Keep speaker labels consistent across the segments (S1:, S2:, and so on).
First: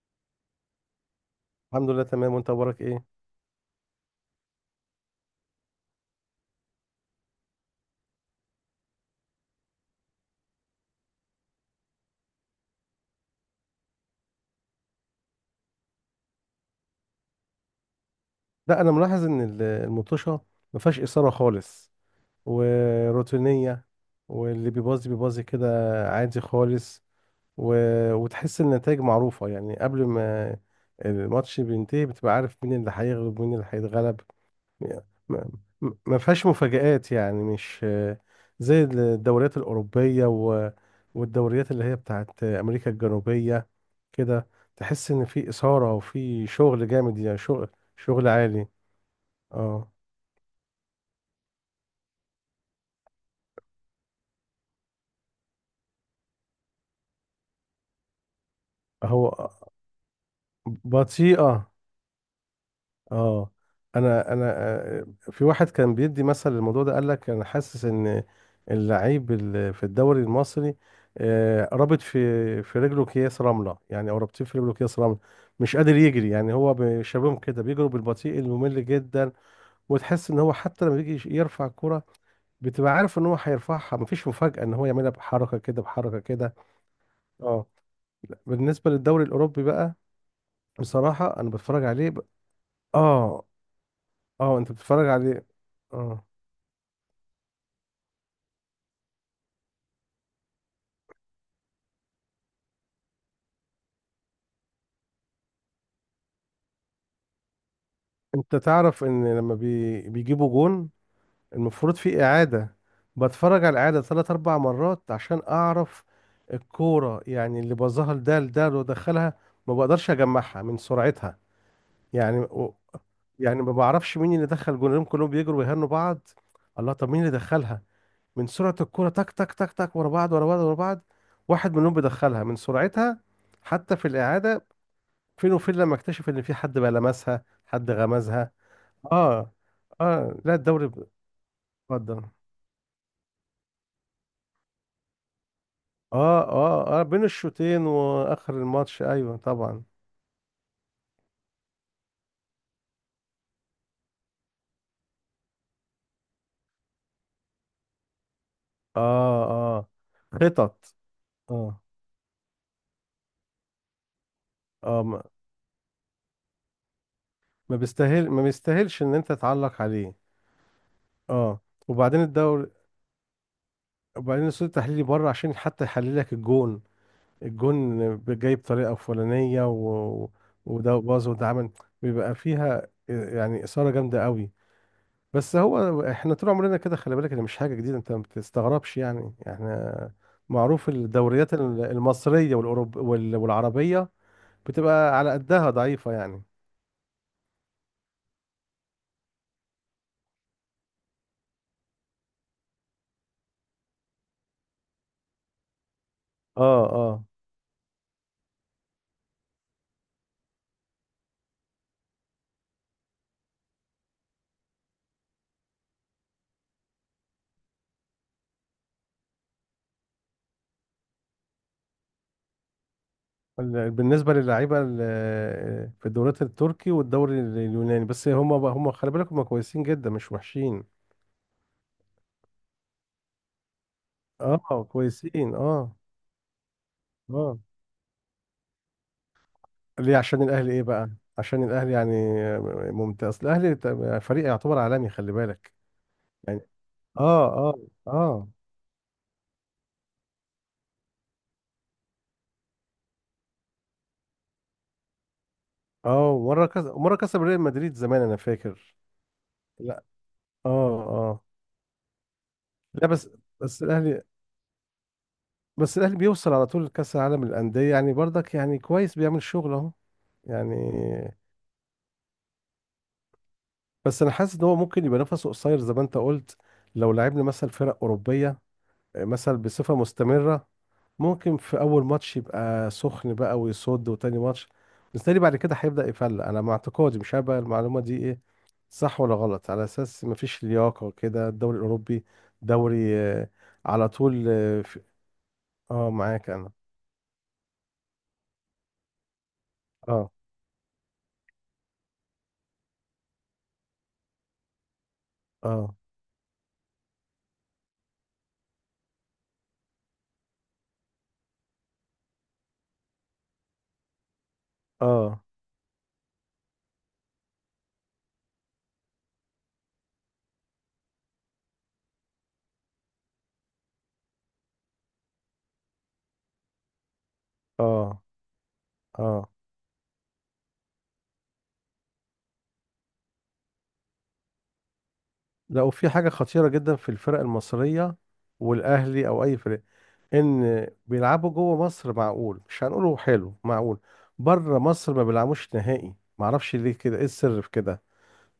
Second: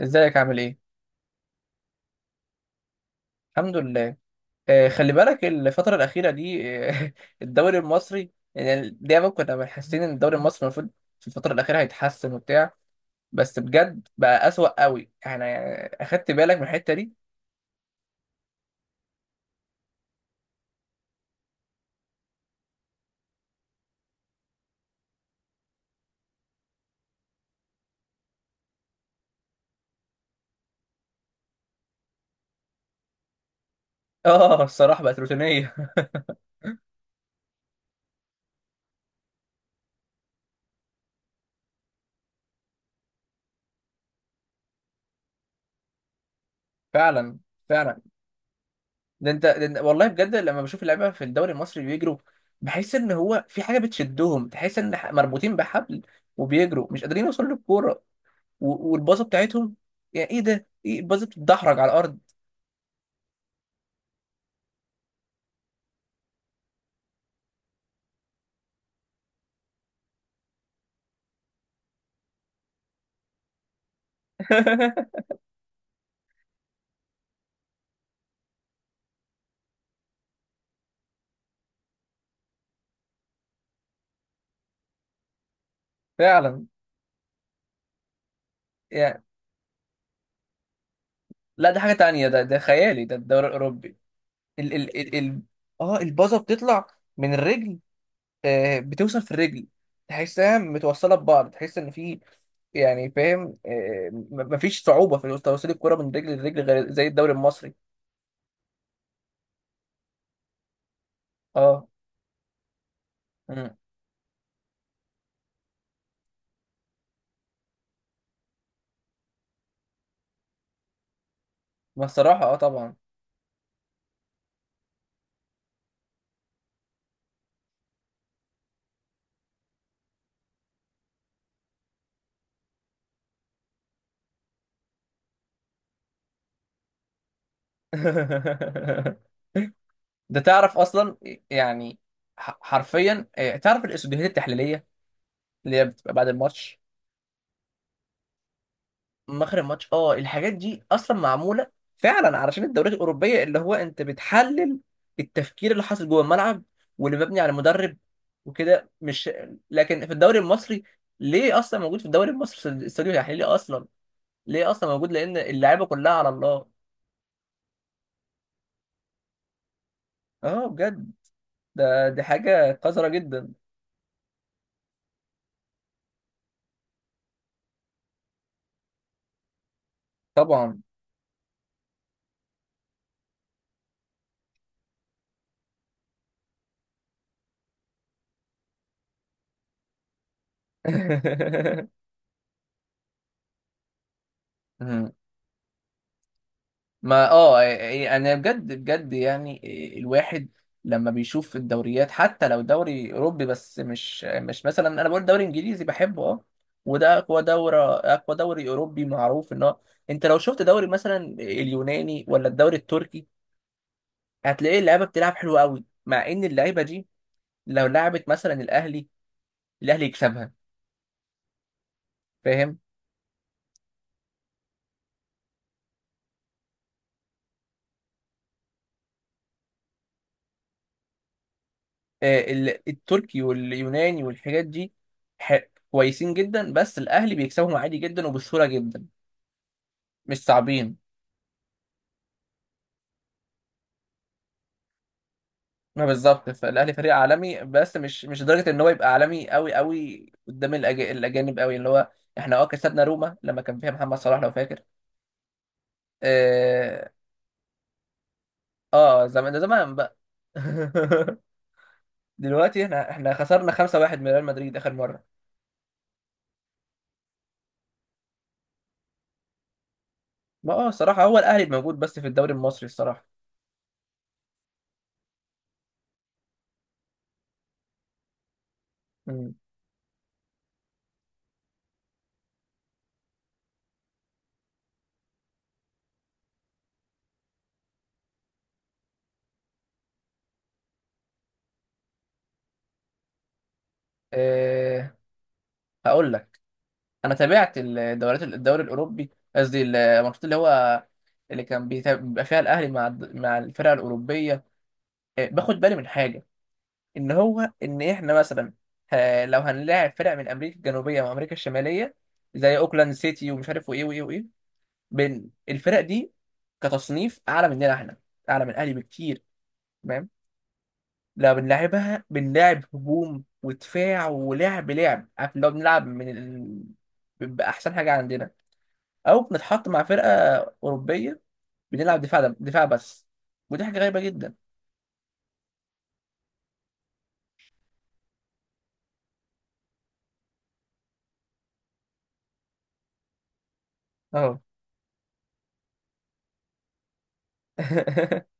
S1: ازيك عامل ايه؟
S2: الحمد لله، تمام. وانت اخبارك ايه؟
S1: الحمد لله. آه خلي بالك الفترة الأخيرة دي. آه الدوري المصري يعني دايما كنا حاسين إن الدوري المصري المفروض في الفترة الأخيرة هيتحسن وبتاع. بس بجد بقى أسوأ قوي. احنا يعني أخدت بالك من الحتة دي؟
S2: لا، انا ملاحظ ان المطوشه ما فيهاش اثاره خالص وروتينيه. واللي بيبازي بيبازي كده عادي خالص. و... وتحس النتائج معروفه، يعني قبل ما الماتش بينتهي بتبقى عارف مين اللي هيغلب ومين اللي هيتغلب.
S1: آه الصراحة
S2: يعني
S1: بقت
S2: ما
S1: روتينية.
S2: ما- ما فيهاش مفاجآت، يعني مش زي الدوريات الأوروبية والدوريات اللي هي بتاعت أمريكا الجنوبية كده. تحس إن في إثارة وفي شغل جامد،
S1: فعلا،
S2: يعني شغل
S1: فعلا.
S2: شغل عالي. اه.
S1: والله بجد لما بشوف اللعيبة في الدوري المصري بيجروا، بحس إن هو في حاجة بتشدهم. تحس إن مربوطين بحبل وبيجروا مش قادرين يوصلوا للكورة والباصة
S2: هو
S1: بتاعتهم. يعني إيه ده؟ إيه الباصة
S2: بطيئة.
S1: بتتدحرج على الأرض.
S2: اه. انا في واحد كان بيدي مثل الموضوع ده، قال لك انا حاسس ان اللعيب في الدوري المصري رابط في رجله اكياس رمله، يعني او رابطين في رجله اكياس رمله. مش قادر يجري، يعني هو شبههم كده بيجروا بالبطيء الممل جدا. وتحس ان هو حتى لما بيجي يرفع الكره بتبقى عارف ان هو هيرفعها، مفيش مفاجاه ان هو يعملها بحركه كده بحركه كده.
S1: فعلا.
S2: اه. لا، بالنسبه للدوري
S1: يعني
S2: الاوروبي بقى، بصراحه انا
S1: لا، ده
S2: بتفرج
S1: حاجة
S2: عليه ب...
S1: تانية، ده خيالي ده
S2: اه،
S1: الدوري الأوروبي.
S2: اه، انت
S1: ال ال
S2: بتتفرج
S1: ال ال
S2: عليه.
S1: اه
S2: اه،
S1: البازة بتطلع من الرجل، آه بتوصل في الرجل، تحسها متوصلة ببعض. تحس إن في، يعني فاهم، آه مفيش صعوبة في توصيل الكرة من رجل لرجل غير زي الدوري المصري.
S2: انت تعرف ان لما بيجيبوا جون
S1: اه.
S2: المفروض في اعادة. بتفرج على
S1: مم.
S2: الاعادة ثلاث اربع مرات عشان اعرف الكورة، يعني اللي بظهر ده لده اللي دخلها ما بقدرش اجمعها من سرعتها.
S1: ما
S2: يعني
S1: الصراحة اه
S2: و...
S1: طبعا.
S2: يعني ما بعرفش مين اللي دخل جونهم، كلهم بيجروا ويهنوا بعض. الله، طب مين اللي دخلها؟ من سرعة الكورة تك تك تك تك، ورا بعض ورا بعض ورا بعض، واحد منهم بيدخلها من سرعتها. حتى في الاعادة فين وفين لما اكتشف ان في حد بقى لمسها، حد غمزها. اه. اه.
S1: ده
S2: لا،
S1: تعرف
S2: الدوري
S1: أصلا، يعني
S2: اتفضل.
S1: حرفيا آه تعرف الإسوديهات التحليلية اللي هي بتبقى بعد
S2: اه،
S1: الماتش،
S2: اه، اه، بين الشوطين واخر الماتش، ايوه
S1: مخرج
S2: طبعا.
S1: ماتش اه. الحاجات دي اصلا معموله فعلا علشان الدوريات الاوروبيه، اللي هو انت بتحلل التفكير اللي حاصل جوه الملعب واللي مبني على مدرب وكده، مش
S2: اه. اه.
S1: لكن في الدوري المصري.
S2: خطط.
S1: ليه اصلا
S2: اه.
S1: موجود في الدوري المصري استوديو تحليلي اصلا؟ ليه اصلا
S2: اه.
S1: موجود؟
S2: ما
S1: لان اللعيبه كلها على الله.
S2: ما بيستاهل ما بيستاهلش ان انت تعلق عليه.
S1: اه بجد،
S2: اه.
S1: ده
S2: وبعدين
S1: دي
S2: الدوري،
S1: حاجه قذره جدا.
S2: وبعدين الصوت التحليلي بره عشان حتى يحلل لك الجون. الجون جاي بطريقه فلانيه،
S1: طبعا.
S2: وده باظ وده عمل. بيبقى فيها يعني اثاره جامده قوي. بس هو احنا طول عمرنا كده، خلي بالك ده مش حاجة جديدة، انت ما بتستغربش يعني. احنا معروف الدوريات المصرية والأوروب والعربية بتبقى على قدها ضعيفة يعني.
S1: ما اه إيه، إيه، يعني انا بجد يعني إيه، الواحد لما بيشوف الدوريات حتى لو دوري اوروبي، بس مش مثلا انا بقول دوري انجليزي بحبه اه.
S2: اه.
S1: وده
S2: اه.
S1: اقوى دوري، اقوى دوري اوروبي، معروف ان هو انت لو شفت دوري مثلا اليوناني ولا الدوري التركي هتلاقي اللعيبه بتلعب حلو قوي. مع ان اللعيبه دي لو لعبت مثلا الاهلي، الاهلي يكسبها. فاهم؟
S2: بالنسبة للعيبة في الدوريات التركي والدوري اليوناني، بس هم خلي بالك هم كويسين جدا مش وحشين.
S1: آه، ال- التركي واليوناني والحاجات
S2: اه،
S1: دي.
S2: كويسين.
S1: ح-
S2: اه.
S1: كويسين جدا، بس الاهلي
S2: اه.
S1: بيكسبهم عادي جدا وبسهوله جدا.
S2: ليه؟
S1: مش
S2: عشان الأهلي ايه
S1: صعبين.
S2: بقى؟ عشان الأهلي يعني ممتاز. الأهلي فريق يعتبر عالمي خلي بالك
S1: ما بالظبط،
S2: يعني.
S1: فالاهلي فريق
S2: اه.
S1: عالمي
S2: اه.
S1: بس مش
S2: اه.
S1: لدرجه ان هو يبقى عالمي قوي قوي قدام الاجانب قوي اللي هو احنا اه كسبنا روما لما كان فيها محمد صلاح لو فاكر.
S2: اه.
S1: اه،
S2: مرة كسب ريال مدريد زمان انا فاكر.
S1: آه زمان، ده زمان
S2: لا.
S1: بقى.
S2: اه. اه.
S1: دلوقتي
S2: لا
S1: احنا احنا خسرنا
S2: بس
S1: 5-1
S2: الاهلي
S1: من ريال مدريد اخر مره.
S2: بس الاهلي بيوصل على طول لكأس العالم للأندية، يعني برضك يعني كويس بيعمل شغل اهو
S1: ما
S2: يعني.
S1: اه الصراحه هو الاهلي موجود بس في الدوري المصري الصراحه.
S2: بس انا حاسس ان هو ممكن يبقى نفسه قصير زي ما انت قلت، لو لعبنا مثلا فرق أوروبية
S1: مم.
S2: مثلا بصفة مستمرة. ممكن في اول ماتش يبقى سخن بقى ويصد، وتاني ماتش بالتالي بعد كده هيبدأ يفلق. انا مع اعتقادي، مش عارف بقى المعلومة دي ايه، صح ولا غلط، على اساس مفيش لياقة كده. الدوري الاوروبي دوري على طول. اه.
S1: اه. هقول
S2: معاك
S1: لك،
S2: انا.
S1: انا تابعت الدوريات، الدوري الاوروبي، قصدي
S2: اه.
S1: الماتشات اللي هو اللي بيبقى فيها الاهلي مع مع الفرق الاوروبيه. آه، باخد
S2: اه.
S1: بالي من حاجه، ان هو ان احنا مثلا، آه، لو هنلاعب فرق من امريكا الجنوبيه وامريكا الشماليه زي اوكلاند سيتي ومش عارف وايه وايه وايه،
S2: اه.
S1: بين الفرق دي كتصنيف اعلى مننا احنا، اعلى من الاهلي بكتير، تمام؟ لو بنلعبها بنلعب هجوم ودفاع ولعب عارف، لو بنلعب من ال... باحسن حاجه
S2: اه.
S1: عندنا، او
S2: اه.
S1: بنتحط مع فرقه اوروبيه بنلعب دفاع بس، ودي حاجه غريبه جدا.
S2: لا، وفي حاجة خطيرة جدا في الفرق المصرية، والاهلي او اي فرق، ان بيلعبوا جوه مصر معقول، مش هنقوله حلو معقول،
S1: اه.
S2: بره مصر ما بيلعبوش نهائي. معرفش ليه كده، ايه السر في كده؟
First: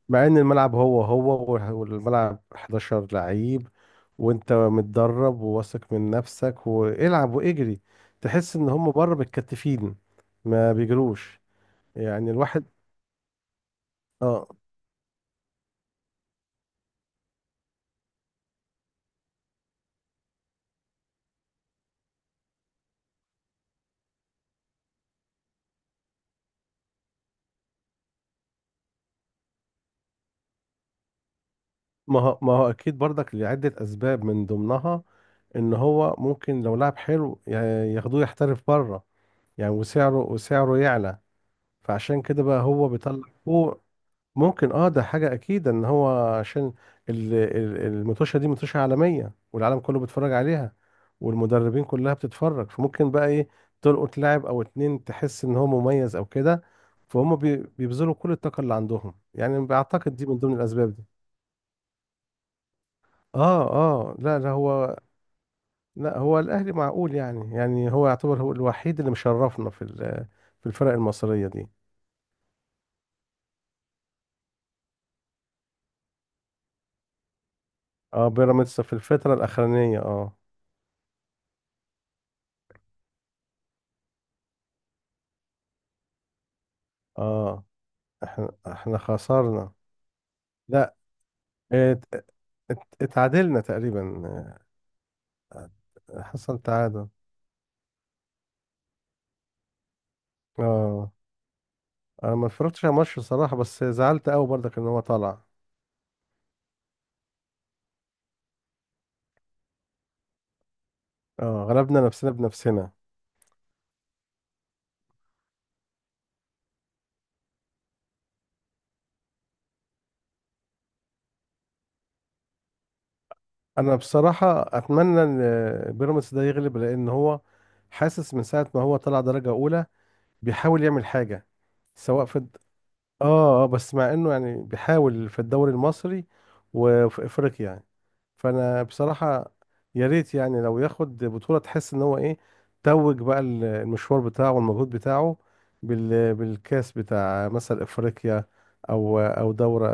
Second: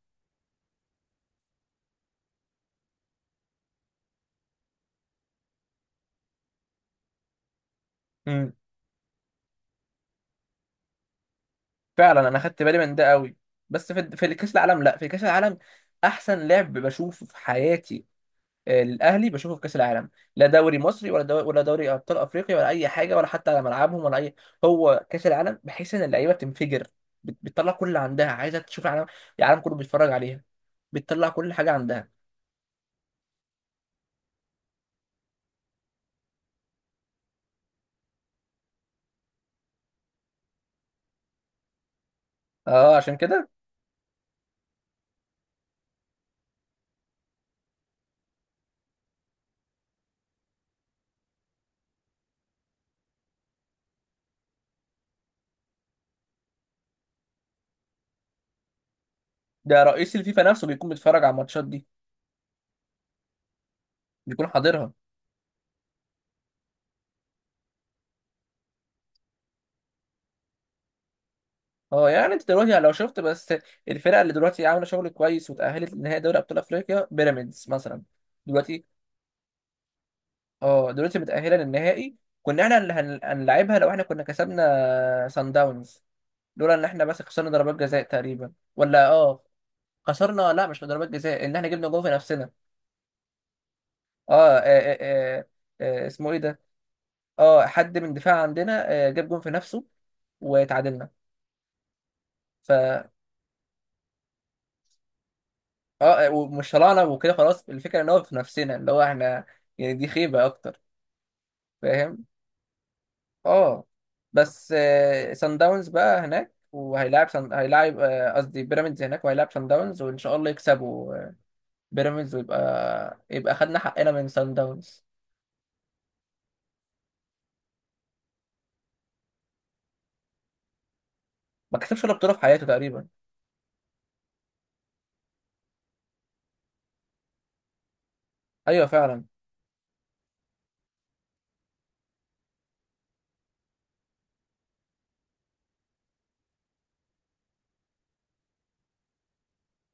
S2: مع ان الملعب هو هو والملعب 11 لعيب، وانت متدرب وواثق من نفسك، والعب واجري. تحس ان هم بره متكتفين، ما بيجروش،
S1: فعلا،
S2: يعني
S1: انا خدت
S2: الواحد.
S1: بالي من ده قوي. بس في
S2: اه.
S1: كاس العالم، لا في كاس العالم احسن لعب بشوفه في حياتي. آه، الاهلي بشوفه في كاس العالم، لا دوري مصري ولا دوري ولا دوري ابطال افريقيا ولا اي حاجه، ولا حتى على ملعبهم ولا اي. هو كاس العالم بحيث ان اللعيبه بتنفجر، بتطلع كل اللي عندها، عايزه تشوف العالم، العالم كله بيتفرج عليها، بتطلع كل حاجه عندها.
S2: ما هو اكيد برضك لعدة اسباب، من ضمنها ان هو ممكن لو لعب حلو ياخدوه يحترف بره يعني. وسعره يعلى، فعشان كده بقى هو
S1: اه عشان
S2: بيطلع
S1: كده.
S2: فوق. ممكن. اه، ده حاجة أكيد إن هو عشان المطوشة دي مطوشة عالمية، والعالم كله بيتفرج عليها، والمدربين كلها بتتفرج، فممكن بقى إيه، تلقط لاعب أو اتنين تحس إن هو مميز أو كده. فهم بيبذلوا كل الطاقة اللي عندهم، يعني
S1: ده رئيس
S2: بعتقد دي من
S1: الفيفا
S2: ضمن
S1: نفسه بيكون
S2: الأسباب دي.
S1: بيتفرج على الماتشات دي،
S2: اه. اه. لا،
S1: بيكون
S2: لا،
S1: حاضرها.
S2: هو، لا، هو الأهلي معقول يعني هو يعتبر هو الوحيد اللي مشرفنا في في الفرق المصرية دي.
S1: اه يعني انت دلوقتي يعني لو شفت بس الفرقه اللي دلوقتي عامله شغل كويس وتاهلت لنهائي دوري ابطال افريقيا، بيراميدز مثلا،
S2: اه، بيراميدز
S1: دلوقتي،
S2: في الفترة الأخرانية اه.
S1: اه دلوقتي متاهله للنهائي. كنا احنا اللي هنلعبها لو احنا كسبنا سان داونز، لولا ان احنا بس خسرنا
S2: اه.
S1: ضربات جزاء
S2: احنا
S1: تقريبا،
S2: احنا
S1: ولا اه
S2: خسرنا.
S1: خسرنا، لا مش
S2: لا.
S1: ضربات جزاء، ان احنا جبنا جول
S2: ات...
S1: في نفسنا.
S2: اتعادلنا تقريبا.
S1: آه، آه اسمه ايه
S2: حصل
S1: ده.
S2: تعادل.
S1: اه حد من دفاع عندنا آه جاب جول في نفسه وتعادلنا.
S2: اه، انا ما
S1: ف
S2: اتفرجتش على الماتش بصراحة، بس زعلت قوي برضك ان هو طلع.
S1: اه ومش طلعنا وكده خلاص. الفكره ان هو في نفسنا، اللي هو احنا، يعني دي خيبه اكتر.
S2: اه، غلبنا
S1: فاهم؟
S2: نفسنا بنفسنا.
S1: اه. بس سان داونز بقى هناك، هيلاعب آه، قصدي بيراميدز هناك وهيلاعب سان داونز، وان شاء الله يكسبوا آه، بيراميدز ويبقى خدنا
S2: انا
S1: حقنا من سان
S2: بصراحة
S1: داونز.
S2: اتمنى ان بيراميدز ده يغلب، لان هو حاسس من ساعة ما هو طلع درجة اولى بيحاول يعمل حاجة،
S1: ما كسبش ولا
S2: سواء
S1: بطوله
S2: في.
S1: في حياته تقريبا.
S2: اه. اه. بس مع انه يعني بيحاول في الدوري المصري وفي افريقيا يعني. فانا
S1: ايوه فعلا.
S2: بصراحة يا ريت يعني لو ياخد بطولة، تحس ان هو ايه، توج بقى المشوار بتاعه والمجهود بتاعه بالكاس بتاع مثلا افريقيا، او دورة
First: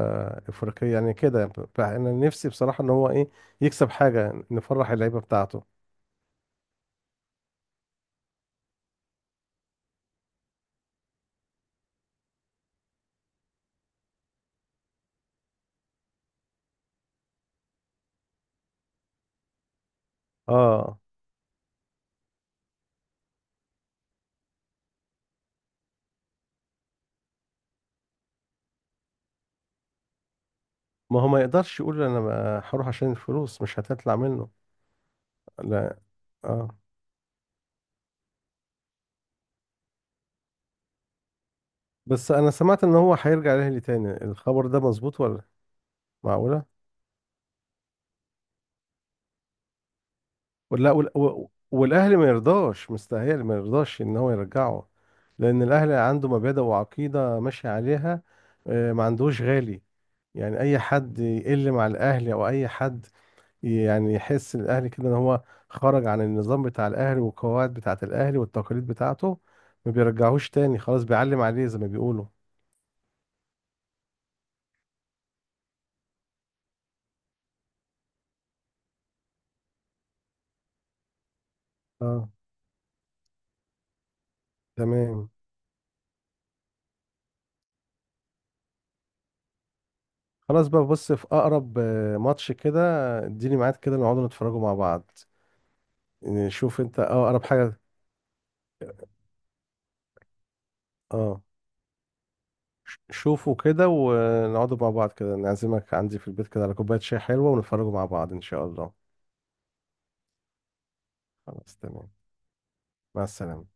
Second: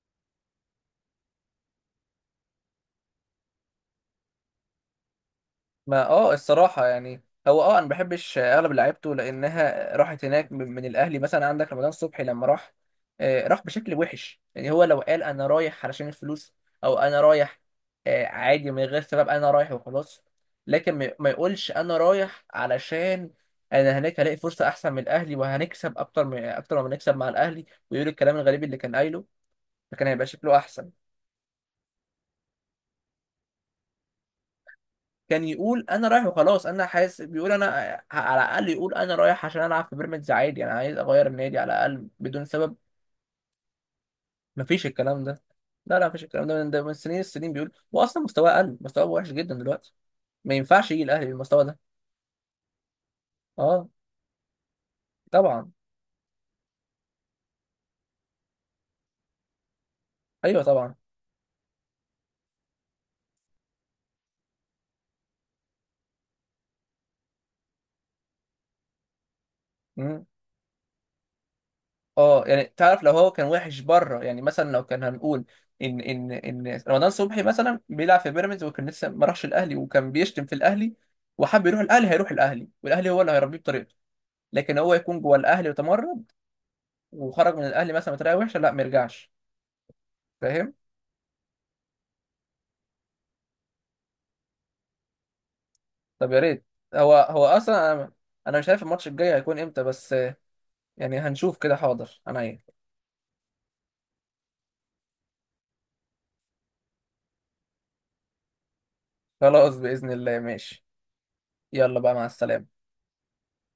S2: افريقية يعني. كده انا نفسي بصراحة ان هو ايه، يكسب حاجة نفرح اللعيبة بتاعته.
S1: ما اه الصراحة يعني، هو اه انا ما بحبش اغلب لعيبته لانها راحت هناك من الاهلي. مثلا عندك رمضان صبحي لما راح، آه، راح بشكل وحش. يعني هو لو قال انا رايح علشان الفلوس، او انا رايح آه، عادي من غير سبب، انا رايح وخلاص. لكن
S2: اه.
S1: ما يقولش انا رايح علشان انا هناك هلاقي فرصة احسن من الاهلي وهنكسب اكتر من اكتر ما بنكسب مع الاهلي، ويقول الكلام الغريب اللي كان قايله. فكان هيبقى شكله احسن.
S2: ما هو ما يقدرش يقول انا ما هروح عشان الفلوس مش هتطلع منه.
S1: كان يقول
S2: لا.
S1: انا رايح وخلاص،
S2: اه.
S1: انا حاسس بيقول انا، على الاقل يقول انا رايح عشان العب في بيراميدز عادي، انا عايز اغير النادي على الاقل
S2: بس
S1: بدون
S2: انا
S1: سبب.
S2: سمعت ان هو هيرجع الاهلي تاني، الخبر ده
S1: مفيش
S2: مظبوط
S1: الكلام ده،
S2: ولا؟
S1: لا لا مفيش الكلام ده
S2: معقوله؟
S1: من ده، من سنين السنين بيقول، واصلا مستواه قل، مستواه وحش جدا دلوقتي. ما ينفعش
S2: ولا
S1: يجي الاهلي بالمستوى ده.
S2: والاهلي ما يرضاش، مستاهل ما
S1: اه
S2: يرضاش ان هو يرجعه. لان
S1: طبعا.
S2: الاهلي عنده مبادئ وعقيده ماشي عليها، ما عندوش غالي يعني.
S1: ايوه
S2: اي
S1: طبعا.
S2: حد يقل مع الاهلي او اي حد يعني، يحس الاهلي كده ان هو خرج عن النظام بتاع الاهلي والقواعد بتاعه الاهلي والتقاليد بتاعته، ما
S1: مم.
S2: بيرجعوش تاني خلاص، بيعلم عليه زي ما بيقولوا.
S1: اه يعني تعرف لو هو كان وحش بره، يعني مثلا لو كان هنقول ان رمضان صبحي مثلا بيلعب في بيراميدز وكان لسه ما راحش الاهلي وكان بيشتم في الاهلي وحب يروح الاهلي،
S2: اه.
S1: هيروح الاهلي والاهلي هو اللي هيربيه بطريقته. لكن هو يكون
S2: تمام.
S1: جوه الاهلي وتمرد وخرج من الاهلي مثلا بطريقه وحشه، لا ما يرجعش.
S2: خلاص
S1: فاهم؟
S2: بقى، بص في اقرب ماتش كده، اديني ميعاد كده نقعد نتفرجوا مع بعض.
S1: طب يا ريت.
S2: نشوف انت
S1: هو
S2: اه
S1: هو
S2: اقرب حاجه.
S1: اصلا انا انا مش عارف الماتش الجاي هيكون امتى، بس يعني
S2: اه.
S1: هنشوف كده حاضر انا ايه.
S2: شوفوا كده ونقعدوا مع بعض كده، نعزمك عندي في البيت كده على كوبايه شاي حلوه، ونتفرجوا مع بعض ان شاء الله.
S1: خلاص باذن الله ماشي.
S2: خلاص
S1: يلا
S2: تمام.
S1: بقى مع السلامه.
S2: مع السلامه.